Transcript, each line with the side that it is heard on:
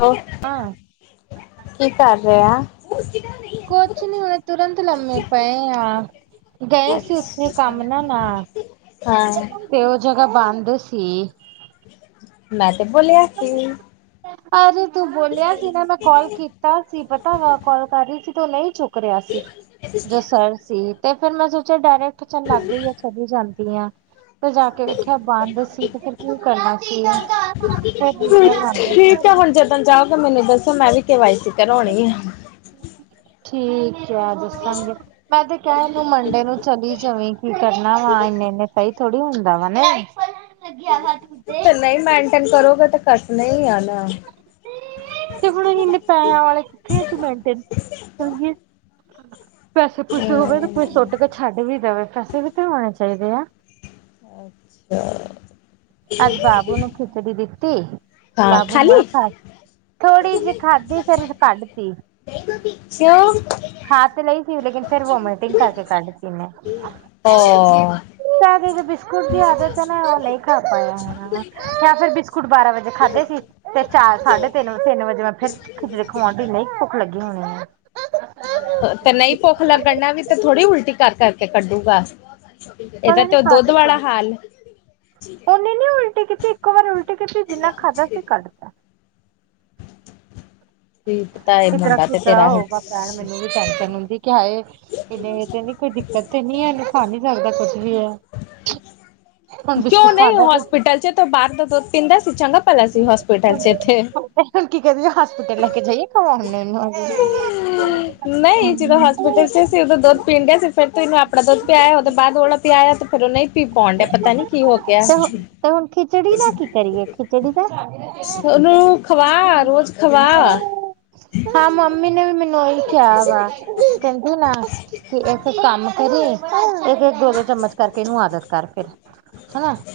left: ਹੋ
right: [unintelligible]
left: ਕੀ ਕਰ ਰਿਆ। ਉਹ ਉਸ ਕੀ ਤਰ੍ਹਾਂ ਨੀ [inaudible]
right: ਕੁਛ ਨ ਉਨੇ ਤੁਰੰਤ ਲੰਮੀ ਪਏ ਆਂ। ਗਏ ਸੀ ਉੱਥੇ ਕੰਮ ਨਾਲ ਆ
left: ਹਾਂ
right: ਤੇ ਜ੍ਹਗਾ ਬੰਦ ਸੀ।
left: ਮੈਂ ਤੇ ਬੋਲਿਆ ਸੀ।
right: ਅਜ ਤੂੰ ਬੋਲਿਆ ਸੀ ਨਾ ਮੈਂ ਕਾਲ ਕੀਤਾ ਸੀ ਪਤਾ ਵਾ ਕਾਲ ਕਰ ਰਹੀ ਸੀ। ਤੋਂ ਨਹੀਂ ਚੁੱਕ ਰਿਹਾ ਸੀ ਜੋ ਸਰ ਸੀ ਤੇ ਫੇਰ ਮੈਂ ਸੋਚਿਆ ਡਾਇਰੈਕਟ ਚੱਲ ਲਾਗੇ ਆ ਚਲੀ ਜਾਂਦੀ ਆ ਤੇ ਜਾ ਕੇ ਵੇਖਿਆ ਬੰਦ ਸੀ ਤੇ ਫਿਰ ਕਿ ਕਰਨਾ ਸੀ।
left: ਠੀਕ ਹੈ ਹੁਣ ਜੱਦਣ ਜਾਓਗੇ ਮੈਨੂੰ ਦੱਸੋ ਮੈਂ ਵੀ, ਕੇ ਵਾਈ ਸੀ ਕਰਾਉਣੀ ਆ।
right: ਠੀਕ ਹੈ ਦੱਸਾਂਗੇ ਮੈਂ ਤੇ ਕਹਿ ਤੂੰ ਮੰਡੇ ਨੂੰ ਚਲੀ ਜਾਵੀ। ਕੀ ਕਰਨਾ ਵਾ ਇੰਨੇ ਇਨੇ ਸਹੀ ਥੋੜ੍ਹੀ ਹੁੰਦਾ ਵਾ ਨਾ
left: ਤੇ ਨਹੀਂ ਮੇਨਟੇਨ ਕਰੋਗਾ ਤੇ ਕਟਣੇ ਹੀ ਆ ਨਾ
right: ਤੇ ਹੁਣ [unintelligible] ਹਾਂਜੀ, ਪੈਸੇ ਪੂਸੇ ਹੋਵੇ ਤਾਂ ਕੋਈ ਸੁੱਟ ਕੇ ਛੱਡ ਵੀ ਦੇਵੇ ਪੈਸੇ ਵੀ ਤਾਂ ਹੋਣੇ ਚਾਹੀਦੇ ਆ।
left: ਅੱਛਾ,
right: ਅੱਜ ਬਾਬੂ ਨੂੰ ਖਿਚੜੀ ਦਿੱਤੀ
left: ਹਾਂ
right: ਬਾਬੂ ਨਈ
left: ਖਾਲੀ
right: ਖਾ ਥੋੜ੍ਹੀ ਜਿਹੀ ਖਾਧੀ ਫੇਰ ਕੱਢ ਤੀ ਖਾ ਤੇ ਲਈ ਸੀ ਲੇਕਿਨ ਫਿਰ ਵੋਮੀਟਿੰਗ ਕਰਕੇ ਕੱਢਤੀ ਓਨੇ ਬਿਸਕੁਟ ਦੀ ਆਦਤ ਐ ਨਾ ਉਹ ਨਈ ਖਾਦਾ ਜਾਦਾ ਜਾ ਫਿਰ ਬੁ ਹੁਣ ਬਾਰਾਂ ਵਜੇ ਖਾਧੇ ਸੀ। ਤੇ ਚਾਰ ਸਾਢੇ ਤਿੰਨ ਵੇ ਤਿੰਨ ਵਜੇ ਮੈਂ ਫਿਰ ਖਿਜੜੀ ਖਵਾਣ ਦੀ ਇੰਨੀ ਭੁੱਖ ਲੱਗੀ ਹੋਣੀ ਆ।
left: ਤੇ ਨਈ ਭੁੱਖ ਲੱਗਣਾ ਨਾਲ ਵੀ ਤੇ ਥੋੜ੍ਹੀ ਉਲਟੀ ਕਰ ਕਰਕੇ ਕੱਢੂਗਾ। ਇਹਦਾ
right: ਪਤਾ ਨੀ
left: ਤੇ ਉਹ ਦੁੱਧ
right: ਕੱਢ ਤੇ
left: ਵਾਲਾ ਹਾਲ
right: ਉਹਨੇ ਨੀ ਉਲਟੀ ਕੀਤੀ ਇੱਕ ਵਾਰ ਉਲਟੀ ਕੀਤੀ ਜਿੰਨਾ ਖਾਧਾ ਸੀ ਕੱਢ
left: ਕੀ ਪਤਾ ਏ
right: ਇਤਰਾ
left: ਮੁੰਡਾ
right: ਕਿਤਰਾ
left: ਤੇਰਾ
right: ਹੋਊਗਾ
left: [unintelligible]
right: ਭੈਣ ਮੈਨੂੰ ਵੀ ਟੈਂਸ਼ਨ ਹੁੰਦੀ, ਕਿ ਹਾਏ ਇਨੇ ਤੇ ਨੀ ਕੋਈ ਦਿੱਕਤ ਤਾਂ ਨੀ ਇਹਨੂੰ ਖਾ ਨੀ ਸਕਦਾ ਕੁੱਝ ਵੀ ਏ
left: ਕਿਉਂ ਨਈ
right: ਤੇ
left: ਹੋਸਪਿਟਲ ਚ ਤੂੰ ਬਾਰ ਦਾ ਪੀਂਦਾ ਸੀ ਚੰਗਾ ਭਲਾ ਸੀ ਹੋਸਪਿਟਲ ਚ ਇੱਥੇ
right: ਤੇ ਹੁਣ ਕੀ ਕਹਦੇ ਹੋਸਪਿਟਲ ਲੈ ਕੇ ਜਾਈਏ [unintelligible] ਹੂੰ।
left: ਉਦੋਂ ਦੱਸਿਆ ਸੀ ਉਦੋ ਦੁੱਧ ਪੀਂਦਾ ਸੀ ਫਿਰ ਤੂੰ ਇਹਨੂੰ ਆਪਣਾ ਦੁੱਧ ਪਿਆਇਆ ਉਹਦੇ ਬਾਦ ਵਾਲਾ ਪਿਆਇਆ ਤੇ ਫਿਰ ਨੀ [unintelligible] ਡਿਆ ਪਤਾ ਨੀ ਕੀ ਹੋ ਗਿਆ।
right: ਤੇ ਤੇ ਹੁਣ ਖਿਚੜੀ ਦਾ ਕੀ ਕਰੀਏ ਖਿਚੜੀ ਦਾ
left: [unintelligible] ਉਹਨੂੰ ਖਵਾ ਰੋਜ਼ ਖਵਾ
right: ਹਾਂ ਮੰਮੀ ਨੇ ਵੀ ਮੈਨੂੰ ਉਹ ਈ ਕਿਹਾ ਵਾਹ ਕਹਿੰਦੀ ਨਾ ਇਕ ਕੰਮ ਕਰੇ ਇਹ ਤੇ ਦੋ ਦੋ ਚਮਚ ਕਰਕੇ ਇਹਨੂੰ ਆਦਤ ਕਰ ਫਿਰ [unintelligible]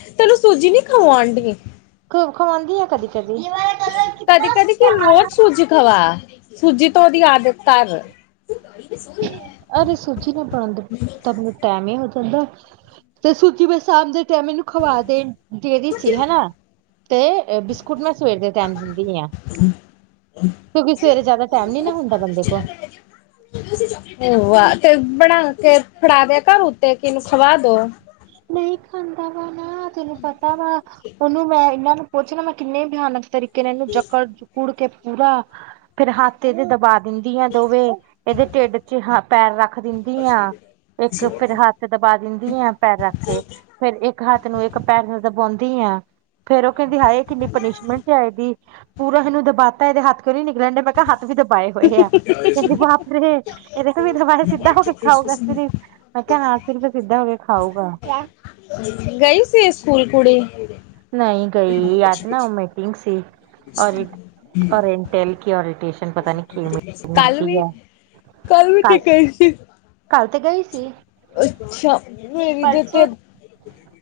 left: ਖਵਾਣ ਡੀ ਐ।
right: ਖ ਖਵਾਂਦੀ ਆ ਕਦੀ ਕਦੀ,
left: ਕਦੀ ਕਦੀ ਕਿ ਰੋਜ਼ ਸੂਜੀ ਖਵਾ, ਸੂਜੀ ਤਾਂ ਉਹਦੀ ਆਦਤ ਤਰ
right: ਅਰੇ ਸੂਜੀ ਨਾ ਬਣਾਦੇ, ਤਾਂ ਮੈਨੂੰ ਟੈਮ ਨੀ ਲੱਗਣ ਡਿਆ। ਤੇ ਸੂਜੀ ਬਸ ਸ਼ਾਮ ਦੇ ਟਾਈਮ ਇਹਨੂੰ ਖਵਾ ਦੇਣ, ਦੇਣੀ ਸੀ ਹਨਾ ਤੇ ਬਿਸ ਕੁੱਟ ਨਾ ਸਵੇਰ ਦੇ ਟਾਈਮ ਦਿੰਦੀ ਆ, ਕਿਉਂਕਿ ਸਵੇਰੇ ਜ਼ਿਆਦਾ ਟਾਈਮ ਨੀ ਨਾ ਹੁੰਦਾ ਬੰਦੇ ਕੋਲ
left: ਏ ਵਾ ਤੇ ਬਣਾ ਕੇ ਫੜਾ ਦਿਆ ਕਰ ਉੱਤੇ ਕੀ ਨੂੰ ਖਵਾ ਦੋ।
right: ਨਈ ਖਾਂਦਾ ਵਾ ਨਾ ਤੈਨੂੰ ਪਤਾ ਵਾ। ਉਹਨੂੰ ਮੈਂ ਇਹਨਾਂ ਨੂੰ ਪੁੱਛਣਾ ਮੈਂ ਕਿੰਨੇ ਬਿਆਨਕ ਤਰੀਕੇ ਕੇ ਇਹਨੂੰ ਜੱਕੜ ਜੁਕੜ ਕੇ ਪੂਰਾ, ਫਿਰ ਹੱਥ ਇਹ ਦੇ ਦਬਾ ਦਿੰਦੀ ਆ ਦੋਵੇਂ, ਇਹਦੇ ਢਿੱਡ ਚ ਪੈਰ ਰੱਖ ਦਿੰ ਦੀ ਆਂ, ਇੱਕ ਫਿਰ ਹੱਥ ਦਬਾ ਦਿੰਦੀ ਆਂ ਪੈਰ ਰੱਖ ਕੇ। ਫਿਰ ਇੱਕ ਹੱਥ ਨੂੰ ਇੱਕ ਪੈਰ ਦਬਾਉਂਦੀ ਆ। ਫੇਰ ਉਹ ਕਹਿੰਦੀ ਹਾਏ ਕਿੰਨੀ ਪਨੀਿਸ਼ਮੈਂਟ ਆਏਗੀ, ਪੂਰਾ ਇਹਨੂੰ ਦਬਾਤਾ ਇਹਦੇ ਹੱਥ ਕਿਉਂ ਨੀ ਨਿਕਲਣ ਡੇ ਮੈਂ ਕਿਹਾ ਹੱ ਵੀ ਦਬਾਏ ਹੋਏ ਆ, ਕਹਿੰਦੀ ਬਾਪ ਰੇ, ਇਹਦੇ ਤੋ ਬਿਨ ਦਬਾਏ ਸਿੱਧਾ ਹੋ ਕੇ ਖਾਓਗਾ। ਮੈਂ ਕਿਹਾ ਹਾ ਸਿਰਫ ਸਿੱਧਾ ਹੋ ਕੇ ਖਾਊਗਾ।
left: ਗਈ ਸੀ ਸਕੂਲ ਕੁੜੀ?
right: ਨਈ ਗਈ ਅੱਜ ਨਾ ਉਹ ਮੀਟਿੰਗ ਸੀ, ਔਰ ਔਰਿੰਟਿਲ ਕੀ ਔਰਿਟੇਸ਼ਨ
left: ਕੱਲ ਵੀ, ਕੱਲ ਵੀ ਤੇ ਗਈ ਸੀ।
right: ਕੱਲ 'ਤੇ ਗਏ ਸੀ।
left: ਅੱਛਾ ਮੇਰੀ ਦੇ ਤੇ
right: ਪਰਸੋਂ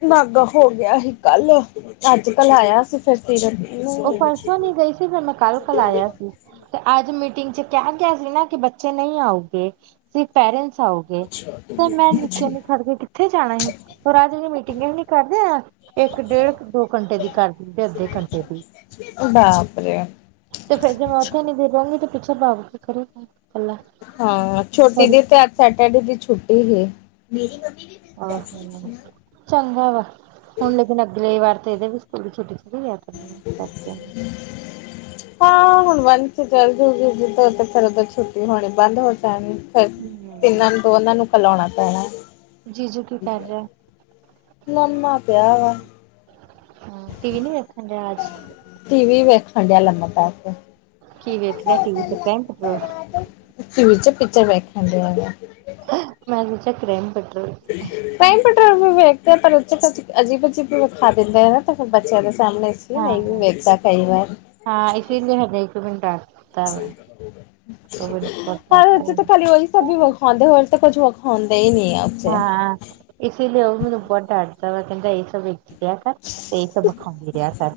left: ਨਾਗਾ ਹੋ ਗਿਆ ਸੀ ਕੱਲ, ਅੱਜ ਤਾਂ ਲਾਇਆ ਸੀ ਫੇਰ ਸੀਰਤ
right: ਉਹ
left: ਨੂੰ।
right: ਪਰਸੋਂ ਨਹੀਂ ਗਈ ਸੀ ਫਿਰ ਮੈਂ ਕੱਲ ਕੱਲ ਆਇਆ ਸੀ 'ਤੇ ਅੱਜ ਮੀਟਿੰਗ 'ਚ ਕੇਆ ਗਿਆ ਸੀ ਨਾ ਕਿ ਬੱਚੇ ਨਈ ਆਉਗੇ ਸਿਰਪ ਪੇਰੈਂਸ ਆਉ ਗੇ 'ਤੇ ਮੈਂ ਨੀਚੇ ਨੂੰ ਖੜਗੇ ਕਿੱਥੇ ਜਾਣਾ ਹੀ ਓ ਰਾਜ ਵੀ ਮੀਟਿੰਗ ਏ ਨੀ ਕਰਦੇ ਆ। ਇੱਕ ਡੇਢ ਕ ਦੋ ਘੰਟੇ ਦੀ ਕਰ ਦਿੰਦੇ ਆ ਅੱਧੇ ਘੰਟੇ ਦੀ।
left: ਓ ਬਾਪ ਰੇ।
right: ਤੇ ਫੇਰ ਜੇ ਮੈਂ ਉੱਥੇ ਨੀ ਗਿਰਾਗੀ ਤੇ ਪਿੱਛੇ ਭਾਗ ਕੇ ਕਰੂਗਾ।
left: ਹਾਂ ਛੋਟੀ ਦੀ ਤੇ ਅੱਜ ਸੈਟਰਡੇ ਦੀ ਛੁੱਟੀ ਵੇ।
right: ਆਹ, ਚੰਗਾ ਵਾ ਹੁਣ ਲੇਕਿਨ ਅਗਲੇ ਵਾਰ 'ਤੇ ਏਦੇ ਵੀ ਸਕੂਲ ਛੁੱਟੀ ਥੋੜੀ ਆ। ਕਰਨੀ ਆ
left: [inaudible] ਹਾਂ ਹੁਣ ਵਨ 'ਚ ਚੱਲ ਜੂਗੀ ਉਦੋਂ ਤੇ ਫੇਰ ਚਲੋ ਤਾਂ ਛੁੱਟੀ ਹੋਣੀ ਬੰਦ ਹੋ ਜਾਣੀ। ਫੇਰ
right: ਹੂੰ
left: ਤਿੰਨਾਂ ਨੂੰ, ਦੋਨਾਂ ਨੂੰ ਖਲੋਨਾ ਪੈਣਾ।
right: ਜੀਜੂ ਕੀ ਕਰ ਰਿਹਾ
left: ਲੰਮਾ ਪਿਆ ਗਾ‌।
right: ਹਾਂ ਟੀ ਵੀ ਨੀ ਵੇਖਣ ਡੇਆ ਅੱਜ।
left: ਟੀ ਵੀ ਵੇਖਣ ਡੇਆ ਲੰਮਾਂ ਪੈ ਕੇ।
right: ਕੀ ਵੇਖ ਰੇਆ ਟੀ ਵੀ 'ਤੇ ਕ੍ਰਾਈਮ ਪੈਟਰੋਲ?
left: ਟੀ ਵੀ 'ਚ ਪਿਕਚਰ ਵੇਖਣ ਡੇਆ ਵਾ।
right: ਮੈਂ ਸੋਚਿਆ ਕ੍ਰਾਈਮ ਪੈਟਰੋਲ।
left: ਕ੍ਰਾਈਮ ਪੈਟਰੋਲ ਵੀ ਵੇਖ ਦੇ ਪਰ ਓਦੇ ਚ ਅਜੀਬ-ਅਜੀਬ ਵੀ ਵਿਖਾ ਦਿੰਦੇ ਆ ਨਾ ਤਾਂ ਫਿਰ ਬੱਚਿਆਂ ਦੇ ਸਾਹਮਣੇ ਇਸ
right: ਹਾਂ
left: ਨਈ ਵੀ ਵੇਖਦਾ ਕਈ ਵਾਰ।
right: ਹਾਂ ਇਸੀ ਲੀ ਹੋ ਗਿਆ ਇਕ ਘੰਟਾ। ਬਹੁਤ
left: ਪਰ ਓ 'ਚ
right: ਡਾਂਟਦਾ
left: ਤਾਂ ਭਲੀ ਉਈ ਸਭ ਈ ਵਿਖਾਂਦੇ ਹੋਣ ਤਾਂ ਕੁੱਝ ਵਿਖਾਂਦੇ ਈ ਨੀ ਆ। ਚ
right: ਹਾਂ ਇਸੀ ਲਈ ਓ ਮੈਨੂੰ ਬੋ ਡਰ ਦਾ ਵਾ ਕੈਂਦਾ ਏ ਸਭ ਏਥੇ ਰੇਆ ਕਰ 'ਤੇ ਏ ਸਭ ਵਿਖਾਂਦੀ ਰੇਆ ਕਰ,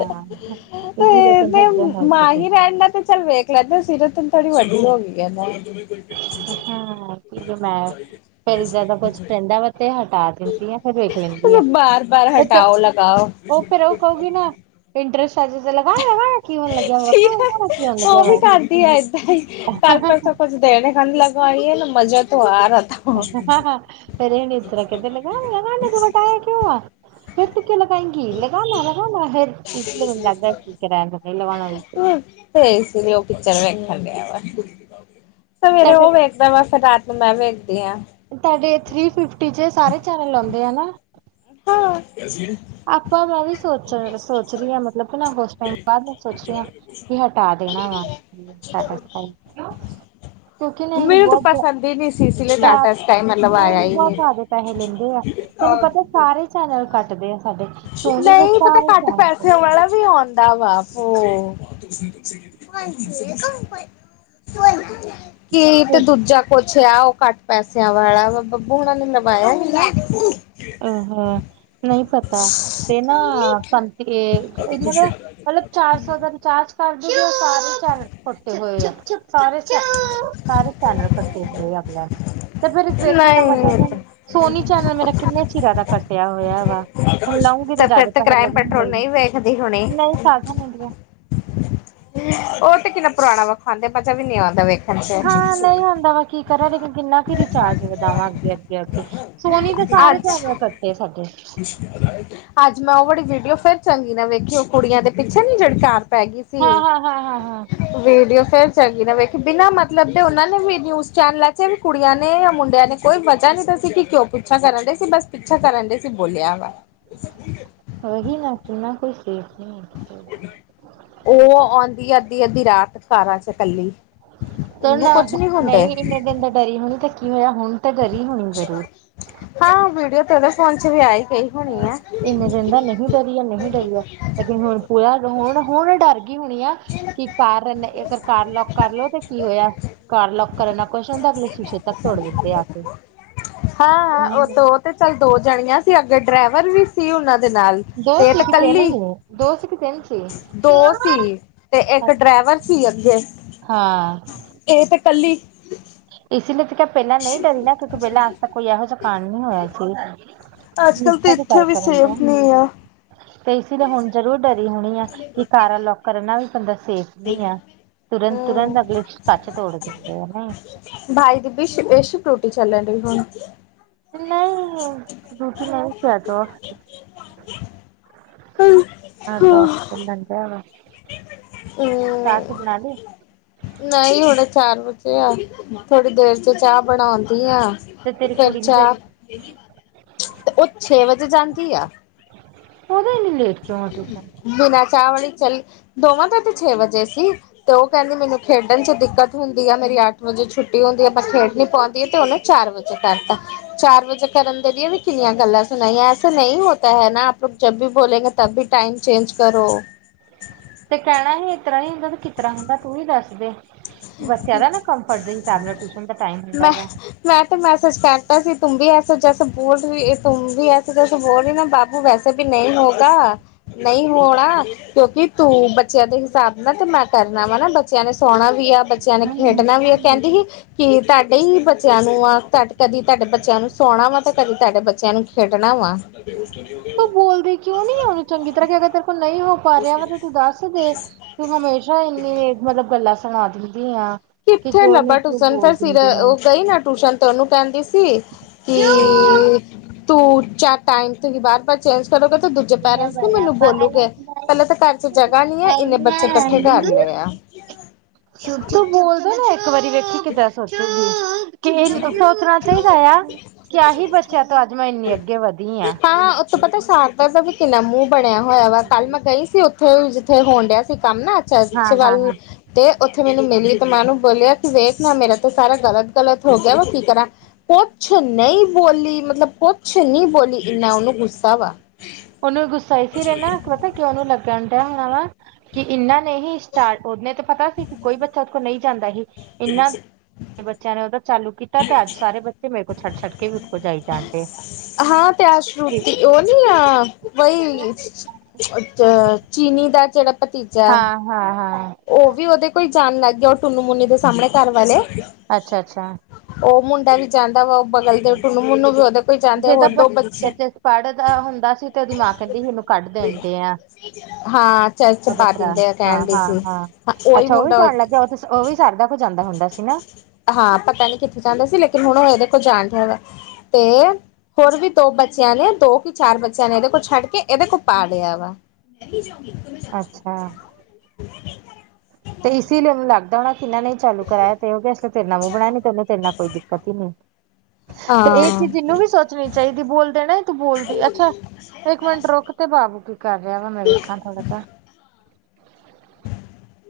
right: ਹਾਂ। ਇਸ
left: ਤੇ
right: ਲਈ ਕਹਿੰਦਾ
left: ਏਦਾ
right: ਏਦਾਂ ਨਾ ਵੇਖਿਆ
left: ਮਾਂ
right: ਕਰ।
left: ਹੀ ਰੈਂਨ ਦਾ 'ਤੇ ਚੱਲ ਵੇ ਕੈਂਦੇ ਸੀਰਤ ਨ ਤੋਡੀ ਵੱਡੀ ਹੋ ਗਈ ਆ ਮੈਂ
right: ਹਾਂ ਕਿਉਂਕਿ ਮੈਂ ਫੇਰ ਜਿਅਦਾ ਕੁੱਝ ਕੈਂਦਾ ਵਾ 'ਤੇ ਹਟਾ ਦਿੰਦੀ ਆ। ਫੇਰ ਵੇਖ ਲੈਂਦੀ ਆ ਓਤੋਂ ਓ ਫੇਰ ਓ ਕਉਗੀ ਨਾ ਇੰਨਟਰਸ ਟਜ ਜਾ ਲਗਾ ਵਾ ਕਿ ਹੋਣ ਲੱਗਿਆ ਵਾ ਖਾਉ-ਖਾਉ ਕਿ ਹੋਣ ਲੱਗਿਆ ਵਾ।
left: ਤੇ ਏਨੇ ਠੰਡ ਲਗਾਈਏ ਏਨੂੰ ਮਜ਼ਾ ਤੋਂ ਆ ਰਾ ਥਾ।
right: ਫੇਰ ਏਨੇ ਇਤਰਾ ਕੈਂਦੇ ਲਗਾ-ਲਗਾ ਲਗਵਟਾਇਆ ਕਿਉਂ ਆ। ਫਿਰ ਤੂੰ ਕਿਉ ਲਗਾਏਗੀ ਲਗਾਲਾ-ਲਗਾਲਾ ਫੇਰ। ਇਸ ਨੂੰ ਉਝ ਲੱਗਦਾ ਕੀ
left: ਤੇ ਇਸ ਲਈ ਓ ਪਿਕਚਰ ਵੇਖਣ ਡੇਆ ਵਾ, ਸਵੇਰੇ
right: ਤੁਹਾਡੇ
left: ਓ ਵੇ ਦਾ ਵਾ ਫੇਰ ਰਾਤ ਨੂੰ ਮੈਂ ਵੇਖਦੀ ਆ।
right: ਤੁਹਾਡੇ ਥਰੀ ਫਿਫਟੀ 'ਚ ਸਾਰੇ ਚੈਨਲ ਆਉਂਦੇ ਐ ਨਾ।
left: ਹਾਂ।
right: ਆਪਾਂ ਰਾ ਵੀ ਸੋਚਰ ਸੋਚ ਰੀਆ ਮਤਲਬ ਕਿ ਨਾ ਉਸ ਟਾਈਮ ਬਾਅਦ ਮੈਂ ਸੋਚ ਰੀਆ ਕਿ ਹਟਾ ਦੇਣਾ ਵਾ। ਕੀਆ ਟਾਟਾ ਸਕਾਈ। ਕਿਉਂਕਿ ਨਈ ਨੀ ਬੋ ਜ਼, ਜਾ ਨਈ ਬੋ ਜਿਆਦੇ ਪੈਹੇ ਮਿਲਦੇ ਆ ਤੈਨੂੰ ਪਤਾ ਸਾਰੇ ਚੈਨਲ ਕੱਟਦੇ ਆ। ਸਾਡੇ ਸੋਨੀ ਦੇ ਸਾਰੇ ਚੈਨਲ ਘਟ ਗਏ।
left: ਕੀ ਆਉਂਦਾ ਵਾ ਓ। ਕੀ ਤੇ ਦੂਜਾ। ਅੱਛਾ ਓ ਘੱਟ ਪੈਸਿਆਂ ਵਾਲਾ ਵ ਬੱਬੂ ਹੋਨਾ ਨੇ ਲਵਾਇਆ ਨੀ ਐ।
right: ਓ ਹੋ ਨਹੀਂ ਪਤਾ ਤੇ ਨਾ [unintelligible] ਚਾਰ ਸੌ ਦਾ ਰਿਚਾਰਜ ਕਰਦੀ ਉਹ ਸਾਰੇ ਚੈਨਲ ਕਟੇ ਹੋਏ ਆ, ਸਾਰੇ। ਸਾਰੇ ਚੈਨਲ ਕੱਟੇ ਹੋਏ ਅਗਲਿਆਂ ਨੇ। ਤੇ ਫੇਰ ਵੇਖਣ ਦਾ ਮਜ਼ਾ
left: ਨਹੀਂ
right: ਨਾ ਸੋਨੀ ਚੈਨਲ ਮੇਰਾ ਕਿੰਨੇ ਚਿਰਾ ਦਾ ਕੱਟਿਆ ਹੋਇਆ ਵਾ। ਹੁਣ ਲਊਗੀ ਤੇ
left: ਫਿਰ
right: ਜਿਆਦਾ ਪੈਸੇ
left: ਕ੍ਰਾਈਮ
right: ਲੱਗਣ ਗੇ
left: ਪੈਟਰੋਲ
right: ਈ
left: ਨਹੀਂ ਵੇਖਦੀ ਹੋਣੀ।
right: ਨਹੀਂ ਸਾਧਨ ਨੀ -
left: ਉਹ ਤੇ ਕਿੰਨਾ ਪੁਰਾਣਾ ਵਾ ਖਾਂਦੇ ਮਜਾ ਵੀ ਨੀ ਆਦਾ ਵੇਖਣ। ਚ।
right: ਹਾਂ ਨਹੀਂ ਹੁੰਦਾ ਵਾ ਕੀ ਕਰਾਂ ਲੇਕਿਨ ਕਿੰਨਾ ਕੁ ਰਿਚਾਰਜ ਵਧਾਵਾਂ ਅੱਗੇ, ਅੱਗੇ -ਅੱਗੇ। ਸੋਨੀ ਤੇ ਸਾਰੇ
left: ਅੱਜ
right: ਚੈਨਲ ਕੱਟੇ ਸਾਡੇ।
left: ਅੱਜ ਮੈਂ ਉਹ ਵਾਲੀ ਵੀਡੀਓ ਫੇਰ ਚੰਗੀ ਨਾ ਵੇਖੀ ਉਹ ਕੁੜੀਆਂ ਦੇ ਪਿੱਛੇ ਨੀ ਜਿਹੜੀ ਕਾਰ ਪੈ ਗਈ ਸੀ।
right: ਹਾਂ- ਹਾਂ, ਹਾਂ- ਹਾਂ, ਹਾਂ।
left: ਵੀਡੀਓ ਫੇਰ ਚੰਗੀ ਨਾ ਵੇਖ ਬਿਨਾਂ ਮਤਲੱਬ ਦੇ ਉਹਨਾਂ ਨੇ ਵੀ ਨਿਊਜ਼ ਚੈਨਲਾਂ ਚ ਵੀ। ਕੁੜੀਆਂ ਨੇ ਜਾਂ ਮੁੰਡਿਆਂ ਨੇ ਕੋਈ ਵਜਾ ਨੀ ਨਹੀਂ ਦੱਸੀ ਕਿ ਕਿਉਂ ਪੁੱਛਾ ਕਰਨ ਡੇ ਸੀ ਬਸ। ਪਿੱਛਾ ਕਰਨ ਡੇ ਸੀ ਬੋਲਿਆ ਵਾ।
right: ਓਹੀ ਨਾ ਕਿੰਨਾ ਕੋਈ ਸੇਫ ਨਹੀਂ ਐ, ਐਥੇ।
left: ਓਹ ਆਉਂਦੀ ਆ ਅੱਧੀ- ਅੱਧੀ ਰਾਤ ਕਾਰਾਂ ਚ ਕੱਲੀ।
right: ਤੇ ਨਾ ਨਹੀਂ ਇੰਨੇ ਦਿਨ ਤਾ ਡਰੀ ਹੋਣੀ ਥਾ ਕੀ ਹੋਇਆ, ਹੁਣ ਤਾਂ ਡਰੀ ਹੋਣੀ ਜ਼ਰੂਰ।
left: ਹਾਂ ਵੀਡੀਓ ਟੈਲੀਫੋਨ ਚ ਵੀ ਆਈ ਗਈ ਹੋਣੀ ਐ।
right: ਇੰਨੇ ਦਿਨ ਦਾ ਨਹੀਂ ਡਰੀ ਆ- ਨਹੀਂ ਡਰੀ ਆ ਲੇਕਿਨ ਹੁਣ ਪੂਰਾ ਹੁਣ- ਹੁਣ ਡਰ ਗਈ ਹੋਣੀ ਆ। ਕੀ ਕਾਰ ਅਗਰ ਕਾਰ ਲੋਕ ਕਰ ਲੋ ਤੇ ਕੀ ਹੋਇਆ। ਕਾਰ ਲੌਕ ਕਰ ਨਾਲ ਨੀ ਕੁਛ ਹੁੰਦਾ ਅਗਲੇ ਸ਼ੀਸ਼ੇ ਤੱਕ ਤੋੜ ਦਿੰਦੇ ਆ ਕੇ।
left: ਹਾਂ- ਹਾਂ ਉਹ
right: ਹਮ
left: ਦੋ ਤੇ ਚੱਲ ਦੋ ਜਾਣੀਆਂ ਸੀ ਅੱਗੇ ਡਰਾਈਵਰ ਵੀ ਸੀ ਉਹਨਾਂ ਦੇ ਨਾਲ।
right: ਦੋ
left: ਤੇ
right: ਸੀ
left: ਤੇ
right: ਕਿਸੇ ਨੇ
left: ਕੱਲੀ
right: ਹੋਏਆ। ਦੋ ਸੀ ਕਿ ਤਿੰਨ ਸੀਗੇ।
left: ਦੋ ਸੀ ਤੇ ਇੱਕ ਡਰਾਈਵਰ ਸੀ ਅੱਗੇ
right: ਹਾਂ।
left: ਇਹ ਤਾਂ ਕੱਲੀ।
right: ਇਸ ਲਈ ਤੇ ਕੇਹਾ ਪਹਿਲਾਂ ਨਹੀਂ ਡਰੀ ਨਾ ਕਿਉਂਕਿ ਪਹਿਲਾਂ ਅੱਜ ਤੱਕ ਕੋਈ ਇਹੋ ਜਾ ਕਾਡ ਨੀ ਹੋਇਆ ਸੀ।
left: ਅੱਜ ਕੱਲ ਤੇ
right: ਨੀਸ਼ਾ ਦੀ ਗੱਲ
left: ਇੱਥੇ ਵੀ
right: ਕਰਨ ਡੇਆ।
left: ਸੇਫ ਨਹੀਂ ਆ।
right: ਤੇ ਇਸ ਲਈ ਹੁਣ ਜ਼ਰੂਰ ਡਰੀ ਹੋਣੀ ਆ ਕਿ ਕਾਰਾ ਲੌਕ ਕਰਨ ਨਾਲ ਬੰਦਾ ਸੇਫ ਨੀ ਆ ਤੁਰੰਤ- ਤੁਰੰਤ ਅਗਲੇ ਕੱਚ ਤੋੜ ਦਿੰਦੇ ਆ ਨਾ।
left: ਬਾਏ ਦੀ ਵਿਸ਼ ਐ ਸਕੂਟੀ ਚੱਲਣ ਡਹੀ ਆ ਹੁਣ।
right: ਨਹੀਂ-ਨਹੀਂ ਰੂਟੀ ਤੋਂ ਵ [unintelligible] ਵ [unintelligible] ਵਨ ਜਾਏਗਾ
left: ਓਹ ਨਹੀ ਹੁਣੇ ਚਾਰ ਵੱਜੇ ਆ, ਥੋੜੀ ਦੇਰ ਚ ਚਾਹ ਬਣਾਉਂਦੀ ਆ।
right: ਤੇ ਤੇਰੀ
left: ਫੇਰ
right: ਕੁੜੀ ਨੂੰ ਤੇ
left: ਚਾਹ, ਓ ਛੇ ਵਜੇ ਜਾਂਦੀ ਆ।
right: ਉਹਦੀ ਐਨੀ ਲੇਟ ਕਿਉਂ ਹੈ ਟਿਊਸ਼ਨ।
left: ਬਿਨਾਂ ਚਾਹ ਵਾਲੀ ਚਲ ਦੋਵਾਂ ਦਾ ਤੇ ਛੇ ਵਜੇ ਸੀ। ਤੇ ਉਹ ਕਹਿੰਦੀ ਮੈਨੂੰ ਖੇਡਣ ਚ ਢਿੱਕਤ ਹੁੰਦੀ ਆ ਮੇਰੀ ਅੱਠ ਵਜੇ ਛੁੱਟੀ ਹੁੰਦੀ ਆ ਬੱਸ ਖੇਡ ਨੀ ਪਾਉਂਦੀ ਆ ਤੇ ਹੁੰਨ। ਚਾਰ ਵਜੇ ਕਰਤਾ। ਚਾਰ ਵਜੇ ਕਰਨ ਦੇ ਲਏ ਵੀ ਕਿੰਨੀਆਂ ਗੱਲਾਂ ਸੁਣਾਈਆਂ ਐਸਾ ਨਹੀਂ ਹੋਤਾ ਹੈ ਨਾ ਆਪ ਜੱਬ ਵੀ ਬੋਲੋਗੇ, ਤੱਬ ਵੀ ਟਾਈਮ ਚੇਂਜ ਕਰੋ।
right: ਤੇ ਕਹਿਣਾ ਹੀ ਏਤਰ੍ਹਾ ਨੀ ਹੁੰਦਾ ਤੇ ਕਿਤਰ੍ਹਾ ਹੁੰਦਾ ਤੂੰ ਹੀ ਦੱਸ ਦੇ। ਬੱਚਿਆਂ ਦਾ ਨਾ ਕੰਫਰਟ ਦੇ ਹਿਸਾਬ ਨਾਲ ਟਿਊਸ਼ਨ ਦਾ ਟਾਈਮ
left: ਮੈਂ
right: ਹੁੰਦਾ ਵਾ।
left: ਮੈਂ ਤੇ ਮੈਸੇਜ ਕਰਤਾ ਸੀ, ਤੁਮ ਬੀ ਐਸੇ ਜੈਸੇ ਬੋਲ ਰਹੀ ਤੁਮ ਬੀ ਜੈਸੇ ਬੋਲ ਰਹੀ ਨਾ ਬਾਬੂ ਵੈਸੇ ਕਭੀ ਨਹੀਂ ਹੈਗਾ ਨਹੀਂ ਹੋਣਾ, ਕਿਉਂਕਿ ਤੂੰ ਬੱਚਿਆਂ ਦੇ ਹਿਸਾਬ ਨਾਲ ਤੇ ਮੈਂ ਕਰਨਾ ਵਾ ਨਾ ਬੱਚਿਆਂ ਨੇ ਸੋਣਾ ਵੀ ਆ ਬੱਚਿਆਂ ਨੇ
right: ਹੂੰ
left: ਖੇਡਣਾ ਵੀ ਹੈ
right: ਹੂੰ।
left: ਕਹਿੰਦੀ ਹੀ ਕਿ ਤੁਹਾਡੇ ਹੀ ਬੱਚਿਆਂ ਨੂੰ ਆ ਤੇ ਕਦੀ ਤੁਹਾਡੇ ਬੱਚਿਆਂ ਨੂੰ ਸੌਣਾ ਵਾ ਤੇ ਕਦੀ ਤੁਹਾਡੇ ਬੱਚਿਆਂ ਨੂੰ ਖੇਡਣਾ ਵਾ। ਤੁਹਾਡੇ ਫੇਰ ਉਹ ਸਟੱਡੀ ਹੋ ਗਿਆ ਵੋ।
right: ਬੋਲਦੇ ਕਿਉਂ ਨਹੀਂ ਓਨੂੰ ਚੰਗੀ ਤਰ੍ਹਾਂ ਕਿ ਅਗਰ ਤੇਰੇ ਕੋਲ ਨਹੀਂ ਹੋ ਰਿਆ ਵਾ ਤੇ ਤੂੰ ਦੱਸ ਦੇ, ਤੂੰ ਹਮੇਸ਼ਾ ਇੰਨੀ ਮਤਲਬ ਗੱਲਾਂ ਸੁਣਾ ਦਿੰਦੀ ਆ। ਕਿ
left: ਕਿੱਥੇ
right: ਜੋ ਨੀ
left: ਲੱਭਾ
right: ਤੂੰ
left: ਟੂਸ਼ਨ, ਫਿਰ
right: ਬੋਲ
left: ਸਿਰ
right: ਦਿੰਦੀ ਆ।
left: ਉਹ ਗਈ ਨਾ ਟੂਸ਼ਨ ਤੇ ਓਨੂੰ ਕਹਿੰਦੀ ਸੀ ਕੀ, ਤੂੰ ਚਾ ਟਾਈਮ ਤੇ ਹੀ ਬਾਰ ਭੱਜ। ਚੇਂਜ ਕਰੋਗੇ ਤੇ ਦੂਜੇ ਨੇ ਪੈਰਸਟ ਮੈਨੂੰ ਬੋਲੂਗੇ, ਪਹਿਲਾਂ ਤਾਂ ਘਰ ਚ ਜਗਾ ਨੀ ਐ ਇੰਨੇ ਬੱਚੇ ਕੱਠੇ ਕਰਲੇ ਆ।
right: ਸ਼ੁੱਭ- ਸ਼ੁੱਭ ਬੋਲਦੇ ਨਾ ਇੱਕ ਵਾਰੀ, ਵੇਖੀ ਕਿੱਦਾਂ ਸੋਚੂਗੀ। ਕਿ ਐ ਸੋਚਣਾ ਚਾਹੀਦਾ ਆ, ਕਿ ਐਹੀ ਬੱਚਿਆਂ ਤੋਂ ਅੱਜ ਮੈਂ ਇੰਨੀ ਅੱਗੇ ਵਧੀ ਆ।
left: ਓਤੋਂ ਪਤਾ ਸ਼ਾਰਦ ਸਾਹਿਬ ਕਿੰਨਾ ਮੂੰਹ ਬਣਿਆ ਹੋਇਆ ਵਾ, ਕੱਲ੍ਹ ਮੈਂ ਗਈ ਸੀ ਉੱਥੇ, ਜਿੱਥੇ ਹੋਣ ਡਿਆ ਸੀ ਕੰਮ ਨਾ।
right: ਹਾਂ
left: ਚਾਚੇ
right: ਹਾਂ ਹਾਂ
left: ਵੱਲ ਤੇ ਉੱਥੇ ਮੈਨੂੰ ਮਿਲੀ ਤੇ ਮੈਂ ਓਨੂੰ ਬੋਲਿਆਂ ਕਿ ਵੇਖ ਨਾ ਮੇਰਾ ਤੂੰ ਸਾਰਾ ਗਲ ਗਲਤ ਹੋ ਗਿਆ ਵਾ, ਕੀ ਕਰਾ? ਕੁੱਛ ਨਹੀਂ ਬੋਲੀ, ਮਤਲਬ ਕੁੱਛ ਨਹੀਂ ਬੋਲੀ, ਇੰਨ੍ਹਾਂ ਉਹਨੂੰ ਗੁੱਸਾ ਵਾ।
right: ਓਨੂੰ ਗੁੱਸਾ ਐ ਹੀ ਸੀ ਰਹਿਣਾ ਪਤਾ ਕਿ ਉਹਨੂੰ ਲੱਗਣ ਡਿਆ ਵਾ ਹੋਣਾ ਵਾਂ ਕਿ ਇਨ੍ਹਾਂ ਨੇ ਹੀ ਸਟਾਰਟ, ਓਨੇ ਤੇ ਪਤਾ ਸੀ ਕਿ ਕੋਈ ਬੱਚਾ ਓਦੇ ਕੋਲ ਨਹੀਂ ਜਾਂਦਾ ਸੀ। ਇੰਨ੍ਹਾਂ, ਬੱਚਿਆਂ ਨੇ ਉਹਦਾ ਚਾਲੂ ਕੀਤਾ ਤੇ ਅੱਜ ਸਾਰੇ ਬੱਚੇ ਮੇਰੇ ਕੋਲ ਛੱਡ -ਛੱਡ ਕਿ ਓਦੋਂ ਕੋ ਜਾਈ ਜਾਣ ਡਏ ਆ।
left: ਓ ਨੀ ਆ ਵਹੀ, ਓਚ ਚੀਨੀ ਦਾ ਜਿਹੜਾ ਭਤੀ
right: ਹਾਂ, ਹਾਂ, ਹਾਂ
left: ਉਹ ਵੀ ਉਹਦੇ ਕੋਈ ਜਾਣ ਲੱਗ ਗਿਆ, ਉਹ ਟੁੰਨੂ- ਮੁਨੂੰ ਦੇ ਸਾਹਮਣੇ ਘਰ ਵਾਲੇ।
right: ਅੱਛਾ- ਅੱਛਾ।
left: ਓ ਮੁੰਡਾ ਵੀ ਜਾਂਦਾ ਵਾ, ਉਹ ਬਗਲ ਦੇ ਟੁੰਨੂੰ- ਮਨੂੰ ਵੀ ਓਦੇ ਕੋ ਜਾਂਦੇ,
right: ਜਿਹਦਾ
left: ਹੋਰ ਦੋ
right: ਬੱਚਾ
left: ਬੱਚੇ
right: ਚ ਪੜ੍ਹਦਾ ਹੁੰਦਾ ਸੀ ਤੇ ਉਹਦੀ ਮਾਂ ਕਹਿੰਦੀ ਇਹਨੂੰ ਕੱਢ ਦੇਣ ਦਏ ਆ।
left: ਹਾਂ ਚਰਚ ਚ
right: ਉਦਾਂ
left: ਪਾ
right: ਭਰਾ।
left: ਦਿੰਦੇ ਆ ਕਹਿਣ
right: ਹਾਂ,
left: ਦੀ
right: ਹਾਂ,
left: ਸੀ
right: ਹਾਂ
left: ਉਹੀ
right: ਅੱਛਾ ਉਹ ਵੀ
left: ਮੁੰਡਾ
right: ਜਾਣ ਲੱਗ ਗਿਆ, ਉਹ -ਉਹ ਵੀ ਸ਼ਾਰਦਾ ਕੋਲ ਜਾਂਦਾ ਹੁੰਦਾ ਸੀ ਨਾ।
left: ਹਾਂ, ਪਤਾ ਨੀ ਕਿੱਥੇ ਜਾਂਦੇ ਸੀ ਲੇਕਿਨ, ਹੁਣ ਏਦੇ ਕੋਲ ਜਾਣ ਦਿਆ ਵਾ ਤੇ ਹੋਰ ਵੀ ਦੋ ਬੱਚਿਆਂ ਨੇ, ਦੋ ਕਿ ਚਾਰ ਬੱਚਿਆਂ ਨੇਏਦੇ ਕੋਲ ਛੱਡ ਕੇ, ਏਦੇ ਕੋਲ ਪਾ ਲਿਆ ਵਾ। ਮੈਂ ਵੀ ਜਾਊਂਗੀ ਤੁਮਹੇ
right: ਅੱਛਾ! ਤੇ ਇਸ ਲਈ ਓਨੂੰ ਲੱਗਦਾ ਹੋਣਾ ਕਿ ਏਨਾ ਨੇ ਚਾਲੂ ਕਰਾਇਆ ਤੇ ਕਿਉੰਕਿ ਅਸੀਂ ਤੇ ਨਵਾਂ ਬਣਾਇਆ ਨੀ ਤੇ ਓਨੂੰ ਤੇਰੇ ਨਾ ਕੋਈ ਦਿੱਕਤ ਈ ਨੀ। ਤੇ ਇਹ
left: ਹਾਂ
right: ਚੀਜ਼ ਏਨੂੰ ਵੀ ਸੋਚਣੀ ਚਾਹੀਦੀ, ਬੋਲ ਦੇਣਾ ਤੂੰ ਬੋਲ ਦੇ ਅੱਛਾ। ਇੱਕ ਮਿੰਟ ਰੁਕ ਤੇ ਬਾਬੂ ਕੀ ਕਰ ਰਿਹਾ ਵਾ ਮੈਂ ਵੇਖਾਂ ਥੋੜ੍ਹਾ ਜਾ।